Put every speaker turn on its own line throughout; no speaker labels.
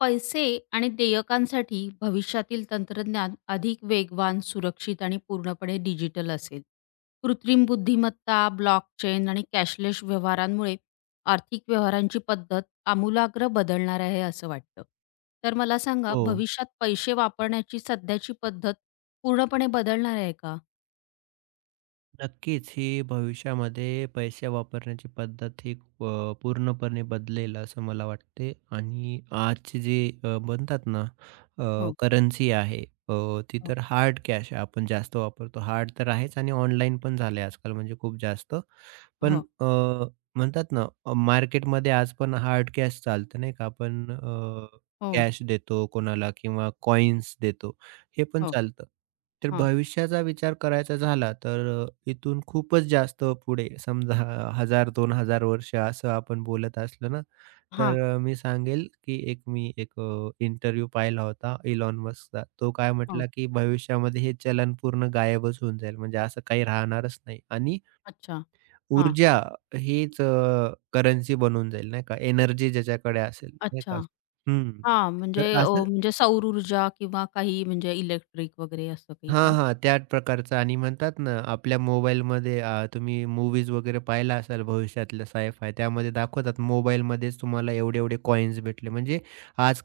पैसे आणि देयकांसाठी भविष्यातील तंत्रज्ञान अधिक वेगवान, सुरक्षित आणि पूर्णपणे डिजिटल असेल. कृत्रिम बुद्धिमत्ता, ब्लॉकचेन आणि कॅशलेस व्यवहारांमुळे आर्थिक व्यवहारांची पद्धत आमूलाग्र बदलणार आहे असं वाटतं. तर मला सांगा
हो.
भविष्यात पैसे वापरण्याची सध्याची पद्धत पूर्णपणे बदलणार आहे का?
नक्कीच ही भविष्यामध्ये पैसे वापरण्याची पद्धत ही पूर्णपणे बदलेल असं मला वाटते आणि आजची जी म्हणतात ना
हो,
करन्सी आहे. अ, ती
हो,
तर हार्ड कॅश आहे, आपण जास्त वापरतो. हार्ड तर आहेच आणि ऑनलाईन पण झाले आजकाल, म्हणजे खूप जास्त. पण
हो,
म्हणतात ना, मार्केटमध्ये आज पण हार्ड कॅश चालतं नाही का? आपण
हो,
कॅश देतो कोणाला किंवा कॉइन्स देतो. हे पण
हो,
चालतं. तर
हां,
भविष्याचा विचार करायचा झाला तर इथून खूपच जास्त पुढे समजा 1000-2000 वर्ष असं आपण बोलत असलं ना,
हां.
तर मी सांगेल की मी एक इंटरव्ह्यू पाहिला होता इलॉन मस्कचा. तो काय
हो.
म्हटला की भविष्यामध्ये हे चलन पूर्ण गायबच होऊन जाईल. म्हणजे असं काही राहणारच नाही आणि
अच्छा. हां.
ऊर्जा हीच करन्सी बनून जाईल नाही का, एनर्जी ज्याच्याकडे असेल नाही
अच्छा.
का? हं.
हां, म्हणजे
तर असं
म्हणजे सौर ऊर्जा किंवा काही म्हणजे इलेक्ट्रिक वगैरे असं काही
हां,
का?
हां, त्या प्रकारचं. आणि म्हणतात ना, आपल्या मोबाईलमध्ये तुम्ही मूव्हीज वगैरे पाहिला असाल भविष्यातल्या साय-फाय, त्यामध्ये दाखवतात मोबाईलमध्येच तुम्हाला एवढे-एवढे कॉइन्स भेटले. म्हणजे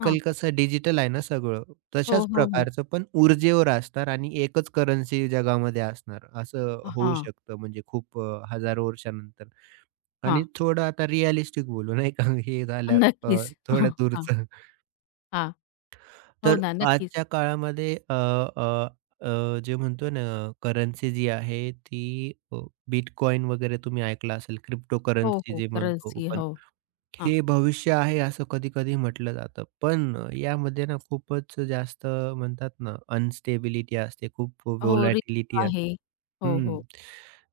हां.
कसं डिजिटल आहे ना सगळं. तशाच
हो, हो, हो.
प्रकारचं पण ऊर्जेवर असणार आणि एकच करन्सी जगामध्ये असणार. असं होऊ
हां,
शकतं म्हणजे खूप हजारो वर्षानंतर. आणि
हां.
थोडं आता रिअलिस्टिक बोलू नाही का, हे झालं अ,
नक्कीच. हां,
थोडं
हां,
दूरचं.
हो
तर
ना, नक्कीच.
आजच्या काळामध्ये अ, अ, अ, जे म्हणतो ना, करन्सी जी आहे ती बिटकॉइन वगैरे तुम्ही ऐकलं असेल,
हो,
क्रिप्टोकरन्सी
हो.
जे म्हणतो,
करन्सी. हो. हां.
हे भविष्य आहे असं कधी-कधी म्हटलं जातं. पण यामध्ये ना खूपच जास्त म्हणतात ना अनस्टेबिलिटी असते, खूप
हो,
व्होलॅटिलिटी
रिझर्व्ह आहे.
असते.
हो,
हं.
हो.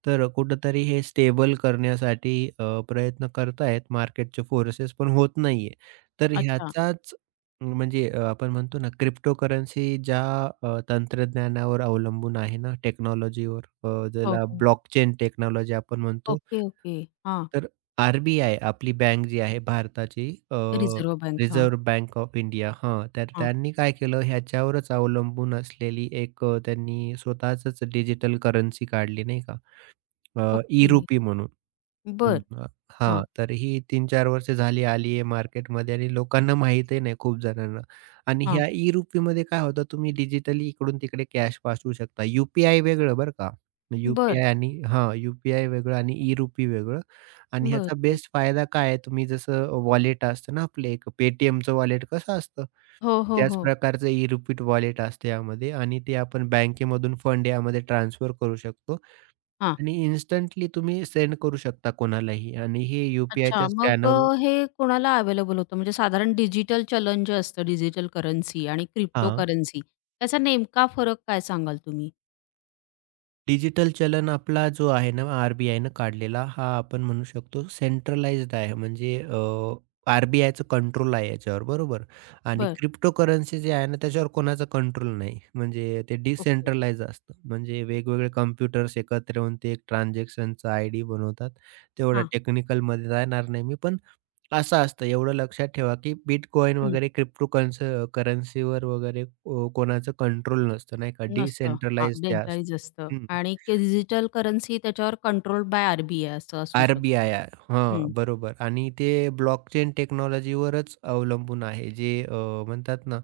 तर कुठेतरी हे स्टेबल करण्यासाठी प्रयत्न करतायत मार्केटचे फोर्सेस, पण होत नाहीये. तर
अच्छा.
ह्याचाच म्हणजे आपण म्हणतो ना क्रिप्टोकरन्सी, ज्या तंत्रज्ञानावर अवलंबून आहे ना टेक्नॉलॉजीवर,
हो,
ज्याला
हो.
ब्लॉकचेन टेक्नॉलॉजी आपण म्हणतो.
Okay, okay. हां.
तर आर बी आपली बँक जी आहे भारताची,
रिझर्व्ह बँक. हां,
रिझर्व्ह बँक ऑफ इंडिया, हां, तर
हां.
त्यांनी काय केलं, ह्याच्यावरच अवलंबून असलेली एक त्यांनी स्वतःचच डिजिटल करन्सी काढली नाही का?
ओके.
ई-रुपी म्हणून.
बर
हं,
हां,
हां, तर ही 3-4 वर्ष झाली आली आहे मार्केटमध्ये आणि लोकांना माहीतही नाही, खूप जणांना. आणि
हां.
ह्या ई-रुपीमध्ये काय होतं, तुम्ही डिजिटली इकडून-तिकडे कॅश पाठवू शकता. यू-पी-आय वेगळं बरं का.
बरं,
यू-पी-आय आणि हां, यू-पी-आय वेगळं आणि ई-रुपी वेगळं. आणि
बरं,
ह्याचा
बरं.
बेस्ट फायदा काय आहे, तुम्ही जसं वॉलेट असतं ना आपलं, एक पेटीएमचं वॉलेट कसं असतं,
हो, हो,
त्याच
हो.
प्रकारचं ई-रुपी वॉलेट असतं यामध्ये आणि ते आपण बँकेमधून फंड यामध्ये ट्रान्सफर करू शकतो.
हां.
आणि इन्स्टंटली तुम्ही सेंड करू शकता कोणालाही आणि हे
अच्छा.
यू-पी-आयच्या
मग
स्कॅनर
हे कोणाला अवेलेबल होतं? म्हणजे साधारण डिजिटल चलन जे असतं, डिजिटल करन्सी आणि
हां.
क्रिप्टोकरन्सी त्याचा नेमका फरक काय सांगाल तुम्ही?
डिजिटल चलन आपला जो आहे ना आर-बी-आयनं काढलेला, हा आपण म्हणू शकतो सेंट्रलाइज्ड आहे. म्हणजे कंट्रोल आहे याच्यावर, बरोबर. आणि
बरं.
क्रिप्टोकरन्सी जे आहे ना, त्याच्यावर कोणाचा कंट्रोल नाही. म्हणजे ते
ओके.
डिसेंट्रलाइज असतं. म्हणजे वेगवेगळे कॉम्प्युटर्स एकत्र येऊन ते एक ट्रान्झॅक्शनचा आयडी बनवतात. तेवढ्या
हां.
टेक्निकलमध्ये जाणार नाही मी, पण असं असतं एवढं लक्षात ठेवा, की बिटकॉइन
हं.
वगैरे क्रिप्टो करन्सीवर वगैरे कोणाचं कंट्रोल नसतं नाही का,
नसतं. हां.
डिसेंट्रलाइज ते
डेंटलाइज
असतं.
असतं
हं,
आणि डिजिटल करन्सी त्याच्यावर कंट्रोल बाय आर असं असू शकतं.
आर-बी-आय हां,
हं,
बरोबर. आणि ते ब्लॉकचेन टेक्नॉलॉजीवरच अवलंबून आहे. जे म्हणतात ना,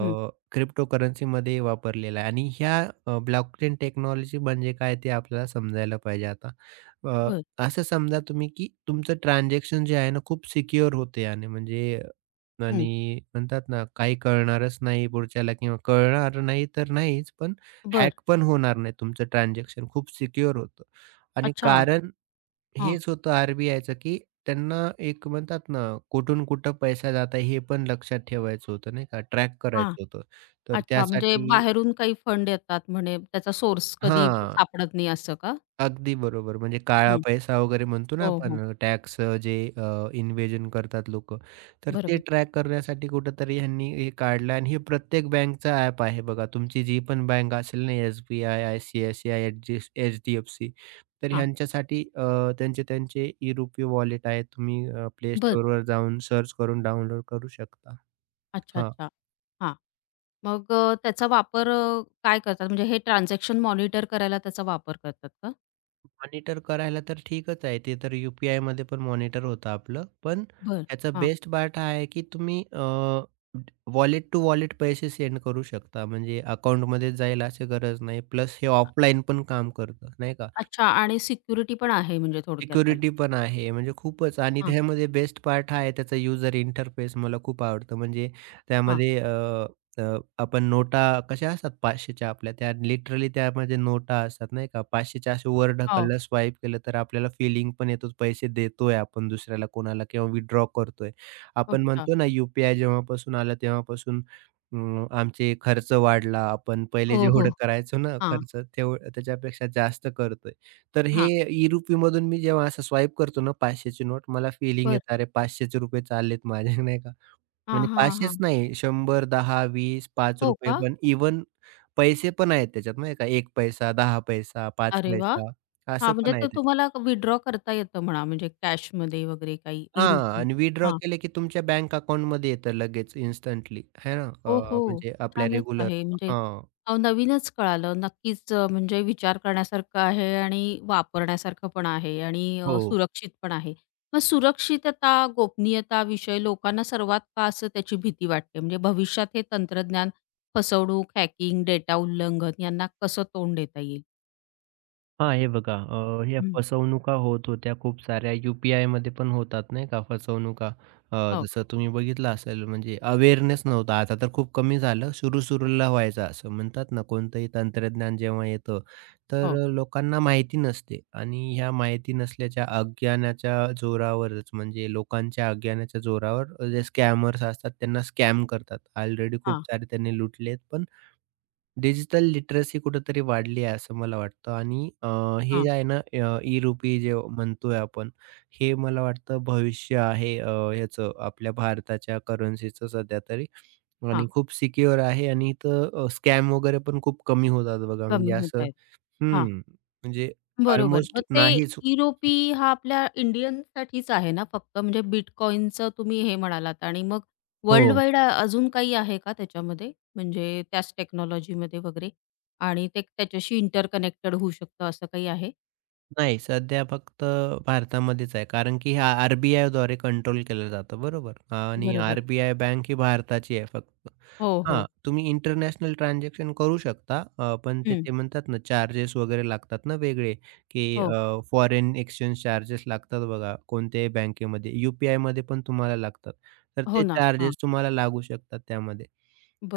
हं.
क्रिप्टो करन्सीमध्ये वापरलेला आहे, आणि ह्या ब्लॉकचेन टेक्नॉलॉजी म्हणजे काय, ते आपल्याला समजायला पाहिजे आता. अ,
बरं.
असं समजा तुम्ही, की तुमचं ट्रान्झॅक्शन जे आहे ना, खूप सिक्युअर होते आणि म्हणजे
हं.
आणि म्हणतात ना, काही कळणारच नाही पुढच्याला, किंवा कळणार नाही तर नाहीच, पण
बरं.
हॅक पण होणार नाही तुमचं ट्रान्झॅक्शन. खूप सिक्युअर होतं. आणि
अच्छा.
कारण
हां,
हेच होतं आर बी की त्यांना एक म्हणतात ना, कुठून कुठं पैसा जात आहे हे पण लक्षात ठेवायचं होतं, नाही का? ट्रॅक
हां.
करायचं होतं. तर
अच्छा. म्हणजे
त्यासाठी
बाहेरून काही फंड येतात म्हणे त्याचा सोर्स कधी
हां.
सापडत नाही असं का?
अगदी बरोबर. म्हणजे काळा
हं.
पैसा वगैरे म्हणतो ना
हो, हो.
आपण, टॅक्स जे इन्व्हेजन करतात लोकं. तर ते
बरोबर.
ट्रॅक करण्यासाठी कुठेतरी ह्यांनी हे काढलं. आणि हे प्रत्येक बँकचा ॲप आहे बघा. तुमची जी पण बँक असेल ना, SBI, ICICI, HDFC, तर
हां.
ह्यांच्यासाठी त्यांचे त्यांचे ई-रुपी वॉलेट आहेत. तुम्ही
बरं.
Play जाऊन सर्च करून डाउनलोड करू शकता.
अच्छा,
हां.
अच्छा. हां. मग त्याचा वापर काय करतात? म्हणजे हे ट्रान्झॅक्शन मॉनिटर करायला त्याचा वापर करतात का?
मॉनिटर करायला तर ठीकच आहे. ते तर यू-पी-आयमध्ये पण मॉनिटर होतं आपलं. पण
बरं.
ह्याचा
हां.
बेस्ट पार्ट हा आहे, की तुम्ही वॉलेट टू वॉलेट पैसे सेंड करू शकता. म्हणजे अकाउंटमध्ये जाईल अशी गरज नाही. प्लस हे
अ,
ऑफलाईन पण काम करतं, नाही का?
अच्छा आणि सिक्युरिटी पण आहे म्हणजे थोडक्यात त्याला.
सिक्युरिटी पण आहे म्हणजे खूपच. आणि
हां,
त्यामध्ये बेस्ट पार्ट हा आहे, त्याचा युजर इंटरफेस मला खूप आवडतं. म्हणजे
हां.
त्यामध्ये अ, अ, आपण नोटा कशा असतात 500च्या, आपल्या त्या लिटरली त्यामध्ये नोटा असतात नाही का? 500च्या असे वर
हो.
ढकललं, स्वाईप केलं तर आपल्याला फीलिंग पण येतो पैसे देतोय आपण दुसऱ्याला कोणाला, किंवा विथड्रॉ करतोय. आपण
अच्छा.
म्हणतो ना, जेव्हापासून आलं तेव्हापासून आमचे खर्च वाढला. आपण पहिले
हो, हो.
जेवढं करायचो ना
हां,
खर्च, त्याच्यापेक्षा जास्त करतोय. तर हे
हां.
ई-रुपीमधून मी जेव्हा असं स्वाईप करतो ना 500ची नोट, मला फीलिंग
बरं.
येतं, अरे ₹500चे चाललेत माझे नाही का.
हां,
म्हणजे
हां,
500च
हां.
नाही, 100, 10, 20, ₹5
हो का?
पण इव्हन पैसे पण आहेत त्याच्यात नाही का. एक पैसा, 10 पैसा, 5
अरे वाह!
पैसा
हां,
असं
म्हणजे
पण आहे
ते
त्याच्यात.
तुम्हाला विथड्रॉ करता येतं म्हणा म्हणजे कॅशमध्ये वगैरे काही
हां,
ई-रुपी.
आणि विथड्रॉ केले की तुमच्या बँक अकाउंटमध्ये येतं लगेच इन्स्टंटली, आहे ना.
हो, हो.
म्हणजे आपल्या
छानच
रेग्युलर
आहे. म्हणजे
हां.
नवीनच कळालं. नक्कीच म्हणजे विचार करण्यासारखं आहे आणि वापरण्यासारखं पण आहे आणि
हो.
सुरक्षित पण आहे. मग सुरक्षितता, गोपनीयता विषय लोकांना सर्वात का असं त्याची भीती वाटते? म्हणजे भविष्यात हे तंत्रज्ञान फसवणूक, हॅकिंग, डेटा उल्लंघन यांना कसं तोंड देता येईल?
हां, हे बघा, ह्या
हं.
फसवणुका होत होत्या खूप साऱ्या. यू-पी-आयमध्ये पण होतात नाही का फसवणुका.
हो,
जसं तुम्ही बघितलं असेल, म्हणजे अवेअरनेस नव्हता. आता तर खूप कमी झालं. सुरू-सुरूला व्हायचं, असं म्हणतात ना, कोणतंही तंत्रज्ञान जेव्हा येतं, तर
हो.
लोकांना माहिती नसते, आणि ह्या माहिती नसल्याच्या अज्ञानाच्या जोरावरच म्हणजे लोकांच्या अज्ञानाच्या जोरावर जे स्कॅमर्स असतात त्यांना स्कॅम करतात. ऑलरेडी खूप
हां,
सारे त्यांनी लुटलेत, पण डिजिटल लिटरसी कुठेतरी वाढली आहे असं मला वाटतं. आणि हे
हां,
जे आहे ना, ई-रुपी जे म्हणतोय आपण, हे मला वाटतं भविष्य आहे, ह्याचं, आपल्या भारताच्या करन्सीचं सध्या तरी.
हां.
आणि खूप सिक्युअर आहे आणि इथं स्कॅम वगैरे पण खूप कमी होतात बघा,
कमी
म्हणजे
होत
असं
आहेत.
हं, म्हणजे
बरोबर.
अल्मोस्ट
मग ते
नाहीच.
ई-रुपी हा आपल्या इंडियनसाठीच आहे ना फक्त? म्हणजे बिटकॉइनचं तुम्ही हे म्हणालात आणि मग वर्ल्ड
हो.
वाईड अजून काही आहे का त्याच्यामध्ये? म्हणजे त्याच टेक्नॉलॉजीमध्ये वगैरे आणि ते त्याच्याशी इंटरकनेक्टेड होऊ शकतं असं काही आहे?
नाही, सध्या फक्त भारतामध्येच आहे. कारण की हा आर बी कंट्रोल केलं जातं, बरोबर. आणि
बरोबर.
आर-बी-आय बँक ही भारताची आहे फक्त.
हो,
हां,
हो.
तुम्ही इंटरनॅशनल ट्रान्झॅक्शन करू शकता, पण ते,
हं.
ते म्हणतात ना चार्जेस वगैरे लागतात ना वेगळे, की
हो.
फॉरेन एक्सचेंज चार्जेस लागतात बघा कोणत्याही बँकेमध्ये, यू पी पण तुम्हाला लागतात. तर
हो
ते
ना. हां.
चार्जेस तुम्हाला लागू शकतात त्यामध्ये.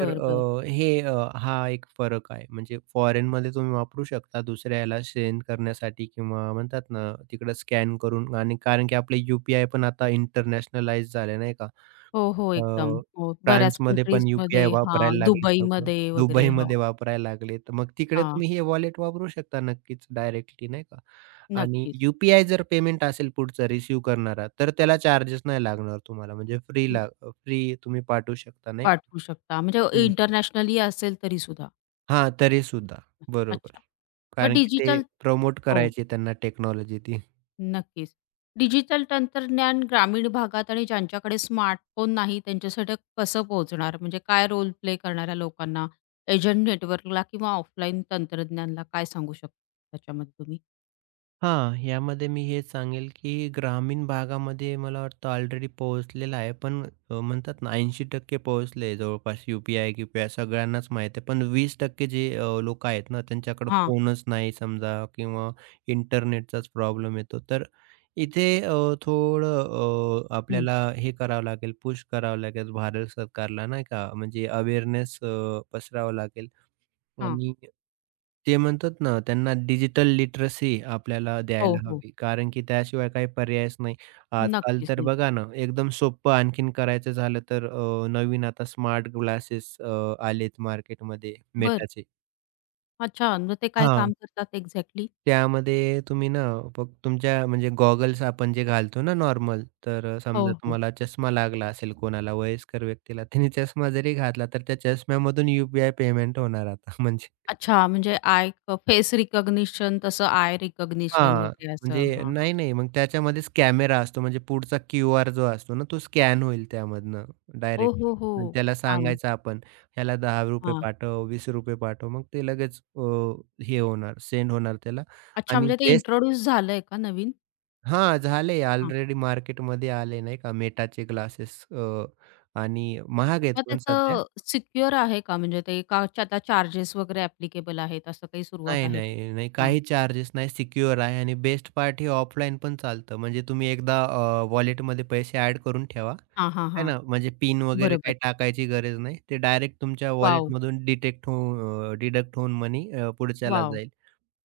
तर
बरं.
हा एक फरक आहे. म्हणजे फॉरेनमध्ये तुम्ही वापरू शकता दुसऱ्याला सेंड करण्यासाठी, किंवा म्हणतात ना, तिकडं स्कॅन करून. आणि कारण की आपले यू-पी-आय पण आता इंटरनॅशनलाइज झाले नाही का?
हो, हो. एकदम.
अ,
हो. बऱ्याच
फ्रान्समध्ये पण यू-पी-आय
कंट्रीजमध्ये
वापरायला
हां,
लागलेत लोकं.
दुबईमध्ये वगैरे. हो.
दुबईमध्ये वापरायला लागलेत. मग तिकडे
हां.
तुम्ही हे वॉलेट वापरू शकता नक्कीच डायरेक्टली, नाही का? आणि
नक्कीच.
जर पेमेंट असेल पुढचा रिसीव्ह करणारा, तर त्याला चार्जेस नाही लागणार तुम्हाला. म्हणजे
अं,
फ्रीला फ्री तुम्ही पाठवू शकता नाही का?
पाठवू शकता म्हणजे
हं.
इंटरनॅशनली असेल तरीसुद्धा.
हां, तरीसुद्धा. बरोबर.
अच्छा. मग
कारण की ते
डिजिटल
प्रमोट
हो,
करायची त्यांना टेक्नॉलॉजी ती.
नक्कीच. डिजिटल तंत्रज्ञान ग्रामीण भागात आणि ज्यांच्याकडे स्मार्टफोन नाही त्यांच्यासाठी कसं पोहोचणार? म्हणजे काय रोल प्ले करणाऱ्या लोकांना, एजंट नेटवर्कला किंवा ऑफलाईन तंत्रज्ञानला काय सांगू शकता त्याच्यामध्ये तुम्ही?
हां, यामध्ये मी हे सांगेल, की ग्रामीण भागामध्ये मला वाटतं ऑलरेडी पोहोचलेला आहे. पण म्हणतात ना, 80% पोहोचले जवळपास, यू-पी-आय-गिपी-आय सगळ्यांनाच माहीत आहे. पण वीस टक्के जे लोकं आहेत ना, त्यांच्याकडे
हां,
फोनच नाही समजा, किंवा इंटरनेटचाच प्रॉब्लेम येतो. तर इथे थोडं
हं.
आपल्याला हे करावं लागेल, पुश करावं लागेल भारत सरकारला नाही का, म्हणजे अवेअरनेस पसरावं लागेल.
हां.
आणि ते म्हणतात ना, त्यांना डिजिटल लिटरसी आपल्याला
हो,
द्यायला
हो.
हवी. कारण की त्याशिवाय काही पर्यायच नाही. आजकाल
नक्कीच
तर
नाही.
बघा ना, एकदम सोपं आणखीन करायचं झालं तर, नवीन आता स्मार्ट ग्लासेस आलेत मार्केटमध्ये,
बरं.
Metaचे.
अच्छा, मग ते काय
हां,
काम करतात एक्झॅक्टली?
त्यामध्ये तुम्ही ना फक्त तुमच्या, म्हणजे गॉगल्स आपण जे घालतो ना नॉर्मल, तर
हो,
समजा
हो.
तुम्हाला चष्मा लागला असेल कोणाला, वयस्कर व्यक्तीला, त्याने चष्मा जरी घातला तर त्या चष्म्यामधून पेमेंट होणार आता म्हणजे.
अच्छा, म्हणजे आय फेस रिकॉग्निशन तसं आय रिकॉग्निशन
हां,
वगैरे असं.
म्हणजे
हां, हां.
नाही, नाही. मग त्याच्यामध्येच कॅमेरा असतो, म्हणजे पुढचा क्यूआर जो असतो ना, तो स्कॅन होईल त्यामधनं
ओ
डायरेक्टली,
हो, हो.
आणि त्याला
छान.
सांगायचं आपण, ह्याला ₹10 पाठव, ₹20 पाठव. मग ते लगेच हे होणार, सेंड होणार त्याला.
अच्छा,
आणि
म्हणजे ते
बेस्ट
इंट्रोड्यूस झालंय का नवीन?
हां, झाले
हां.
ऑलरेडी, मार्केटमध्ये आले नाही का मेटाचे ग्लासेस, आणि महाग आहेत
मग
पण सध्या.
त्याचं सिक्युअर आहे का? म्हणजे ते का त्याला चार्जेस वगैरे ॲप्लिकेबल आहेत, असं काही सुरुवात
नाही,
आहे त्याची?
नाही, नाही.
हां.
काही चार्जेस नाही, सिक्युअर आहे आणि बेस्ट पार्ट, हे ऑफलाईन पण चालतं. म्हणजे तुम्ही एकदा वॉलेटमध्ये पैसे ॲड करून ठेवा.
हां, हां,
आहे
हां.
ना, म्हणजे पिन वगैरे काही
बरोबर.
टाकायची गरज नाही. ते डायरेक्ट तुमच्या
वॉव!
वॉलेटमधून डिटेक्ट होऊन डिडक्ट होऊन मनी पुढच्याला
वॉव!
जाईल.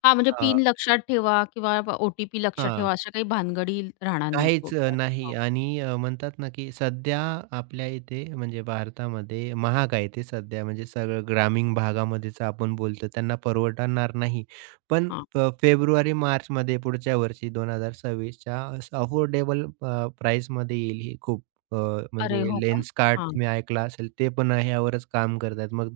हां, म्हणजे
हां,
पिन लक्षात ठेवा किंवा ओ-टी-पी लक्षात
हां.
ठेवा, अशा काही भानगडी राहणार नाहीत
काहीच
थोडक्यात. हो.
नाही. आणि म्हणतात ना, की सध्या आपल्या इथे म्हणजे भारतामध्ये महाग आहे ते सध्या, म्हणजे सगळं ग्रामीण भागामध्येच आपण बोलतो त्यांना परवडणार नाही. पण
हां.
फेब्रुवारी, मार्चमध्ये पुढच्या वर्षी 2026च्या असं अफोर्डेबल प्राइस प्राईसमध्ये येईल ही खूप अ,
अरे,
म्हणजे
हो का?
लेन्सकार्ट
हां.
तुम्ही ऐकलं असेल, ते पण ह्यावरच काम करतात. मग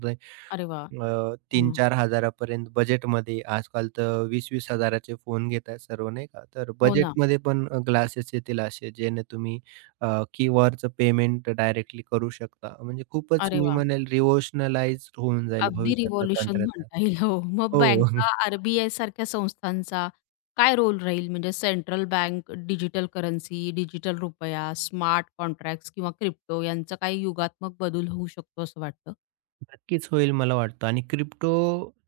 अरे वाह! हां.
3000-4000 पर्यंत बजेटमध्ये, आजकाल तर 20-20,000 चे फोन घेतायत सर्व नाही का. तर
हो ना.
बजेटमध्ये पण ग्लासेस येतील असे, ज्याने तुम्ही अ, कीवरचं पेमेंट डायरेक्टली करू शकता. म्हणजे खूपच
अरे
मी
वाह!
म्हणेल रिव्होल्युशनलाइज्ड होऊन जाईल
अगदी
भविष्यातलं
रिव्होल्यूशन
तंत्रज्ञान.
म्हणता येईल. हो. मग
हो.
बँका, आर-बी-आय सारख्या संस्थांचा काय रोल राहील? म्हणजे central bank, digital currency, digital रुपया, स्मार्ट कॉन्ट्रॅक्ट्स किंवा क्रिप्टो यांचा काही युगात्मक बदल होऊ शकतो असं वाटतं?
नक्कीच होईल मला वाटतं, आणि क्रिप्टो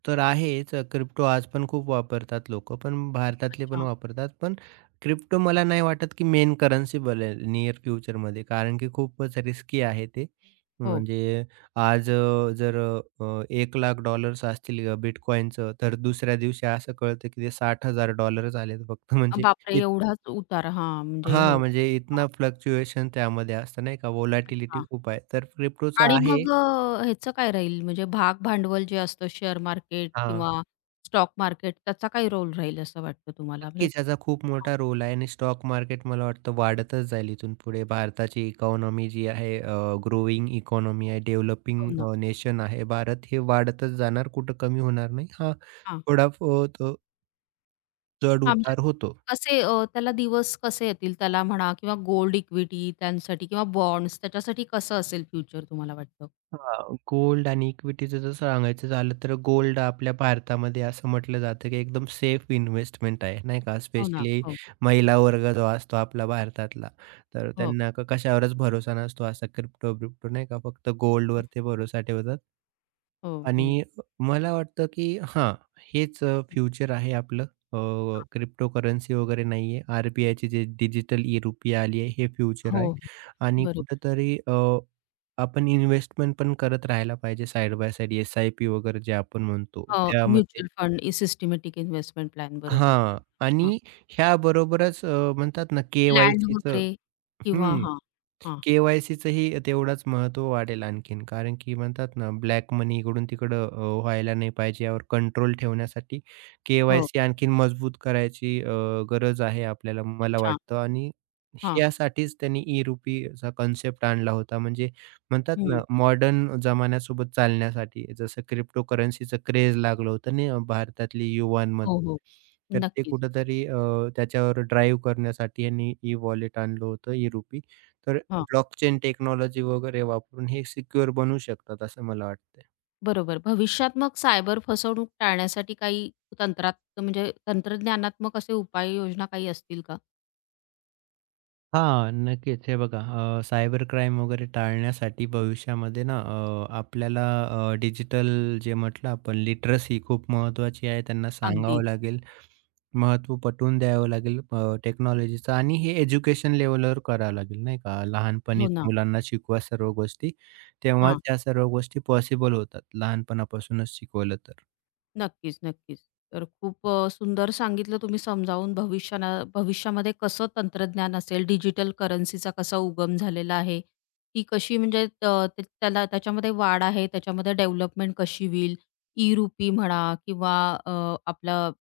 तर आहेच. क्रिप्टो आज पण खूप वापरतात लोकं, पण भारतातले पण
अच्छा.
वापरतात. पण क्रिप्टो मला नाही वाटत, की मेन करन्सी बनेल नियर फ्युचरमध्ये, कारण की खूपच रिस्की आहे ते.
हो.
म्हणजे आज जर $1,00,000 असतील बिटकॉइनचं, तर दुसऱ्या दिवशी असं कळतं, की ते $60,000 झालेत फक्त म्हणजे
बापरे!
इत
एवढाच उतार. हां, म्हणजे हो.
हां, म्हणजे
हां,
इतना फ्लक्च्युएशन त्यामध्ये असतं नाही का, व्होलॅटिलिटी
अच्छा.
खूप आहे. तर क्रिप्टोचं
आणि
आहे
मग ह्याचं काय राहील? म्हणजे भाग भांडवल जे असतं शेअर मार्केट
हां.
किंवा स्टॉक मार्केट त्याचा काय रोल राहील असं वाटतं तुम्हाला? म्हणजे
नक्कीच याचा खूप मोठा रोल आहे, आणि स्टॉक मार्केट मला वाटतं वाढतच जाईल इथून पुढे. भारताची इकॉनॉमी जी आहे, ग्रोइंग इकॉनॉमी आहे,
हो
डेव्हलपिंग
ना.
नेशन आहे भारत. हे वाढतच जाणार, कुठं कमी होणार नाही. हां,
हां.
थोडा तो
आमच्या
चढ-उतार होतो.
कसे त्याला दिवस कसे येतील त्याला म्हणा किंवा गोल्ड इक्विटी त्यांसाठी किंवा बॉन्ड्स त्याच्यासाठी कसं असेल फ्युचर तुम्हाला वाटतं?
हां, गोल्ड आणि इक्विटीचं जर सांगायचं झालं तर, गोल्ड आपल्या भारतामध्ये असं म्हटलं जातं की एकदम सेफ इन्व्हेस्टमेंट आहे, नाही का?
हो ना.
स्पेशली
हो,
महिला वर्ग जो असतो आपला भारतातला, तर
हो,
त्यांना कशावरच भरोसा नसतो असा, क्रिप्टो-बिप्टो नाही का? फक्त गोल्डवर ते भरोसा ठेवतात.
हो, हो.
आणि मला वाटतं, की हां, हेच फ्युचर आहे आपलं. अ,
हां.
क्रिप्टोकरन्सी वगैरे नाहीये. आर-बी-आयची जे डिजिटल ई-रुपया आली आहे, हे फ्युचर
हो,
आहे. आणि
बरोबर.
कुठेतरी आपण इन्व्हेस्टमेंट पण करत राहायला पाहिजे साइड बाय साइड, एस-आय-पी वगैरे जे आपण म्हणतो
अ,
त्यामध्ये,
म्युच्युअल फंड इ सिस्टमॅटिक इन्व्हेस्टमेंट प्लॅन बरोबर.
हां.
हां.
आणि ह्याबरोबरच म्हणतात ना
लँड
के-वाय-सीचं,
वगैरे किंवा हां, हां.
के-वाय-सीचंही तेवढाच महत्त्व वाढेल आणखीन. कारण की म्हणतात ना, ब्लॅक मनी इकडून तिकडं व्हायला नाही पाहिजे. यावर कंट्रोल ठेवण्यासाठी
हो.
के-वाय-सी आणखीन मजबूत करायची गरज आहे आपल्याला, मला
अच्छा.
वाटतं. आणि
हां.
यासाठीच त्यांनी ई-रुपीचा कन्सेप्ट आणला होता. म्हणजे म्हणतात ना,
हं.
मॉडर्न जमान्यासोबत चालण्यासाठी. जसं क्रिप्टोकरन्सीचं क्रेझ लागलं होतं नाही, भारतातली युवांमध्ये.
हो, हो.
तर ते
नक्कीच.
कुठेतरी त्याच्यावर ड्राईव्ह करण्यासाठी यांनी ई-वॉलेट आणलं होतं, ई-रुपी. तर ब्लॉकचेन टेक्नॉलॉजी वगैरे वापरून हे सिक्युअर बनू शकतात असं मला वाटतंय.
बरोबर. भविष्यात मग सायबर फसवणूक टाळण्यासाठी काही तंत्रात म्हणजे तंत्रज्ञानात्मक असे उपाययोजना काही असतील का?
हां, नक्कीच. हे बघा, सायबर क्राईम वगैरे टाळण्यासाठी भविष्यामध्ये ना, आपल्याला डिजिटल जे म्हटलं आपण, लिटरसी खूप महत्त्वाची आहे. त्यांना
अगदी.
सांगावं लागेल, महत्त्व पटवून द्यावं लागेल टेक्नॉलॉजीचं. आणि हे एज्युकेशन लेव्हलवर करावं लागेल नाही का?
हो
लहानपणीच
ना.
मुलांना शिकवा सर्व गोष्टी, तेव्हाच
हां.
या सर्व गोष्टी पॉसिबल होतात लहानपणापासूनच शिकवलं तर.
नक्कीच, नक्कीच. तर खूप सुंदर सांगितलं तुम्ही समजावून भविष्यामध्ये कसं तंत्रज्ञान असेल, डिजिटल करन्सीचा कसा उगम झालेला आहे, ती कशी म्हणजे त त त्याला त्याच्यामध्ये वाढ आहे, त्याच्यामध्ये डेव्हलपमेंट कशी होईल, ई-रुपी म्हणा किंवा अ, आपलं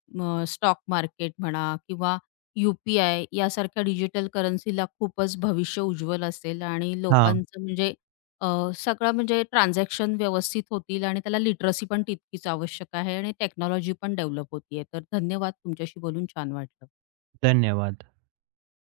स्टॉक मार्केट म्हणा किंवा यू-पी-आय यासारख्या डिजिटल करन्सीला खूपच भविष्य उज्ज्वल असेल आणि
हां.
लोकांचं म्हणजे अ, सगळं म्हणजे ट्रान्झॅक्शन व्यवस्थित होतील आणि त्याला लिटरसी पण तितकीच आवश्यक आहे आणि टेक्नॉलॉजी पण डेव्हलप होतीये. तर धन्यवाद. तुमच्याशी बोलून छान वाटलं.
धन्यवाद.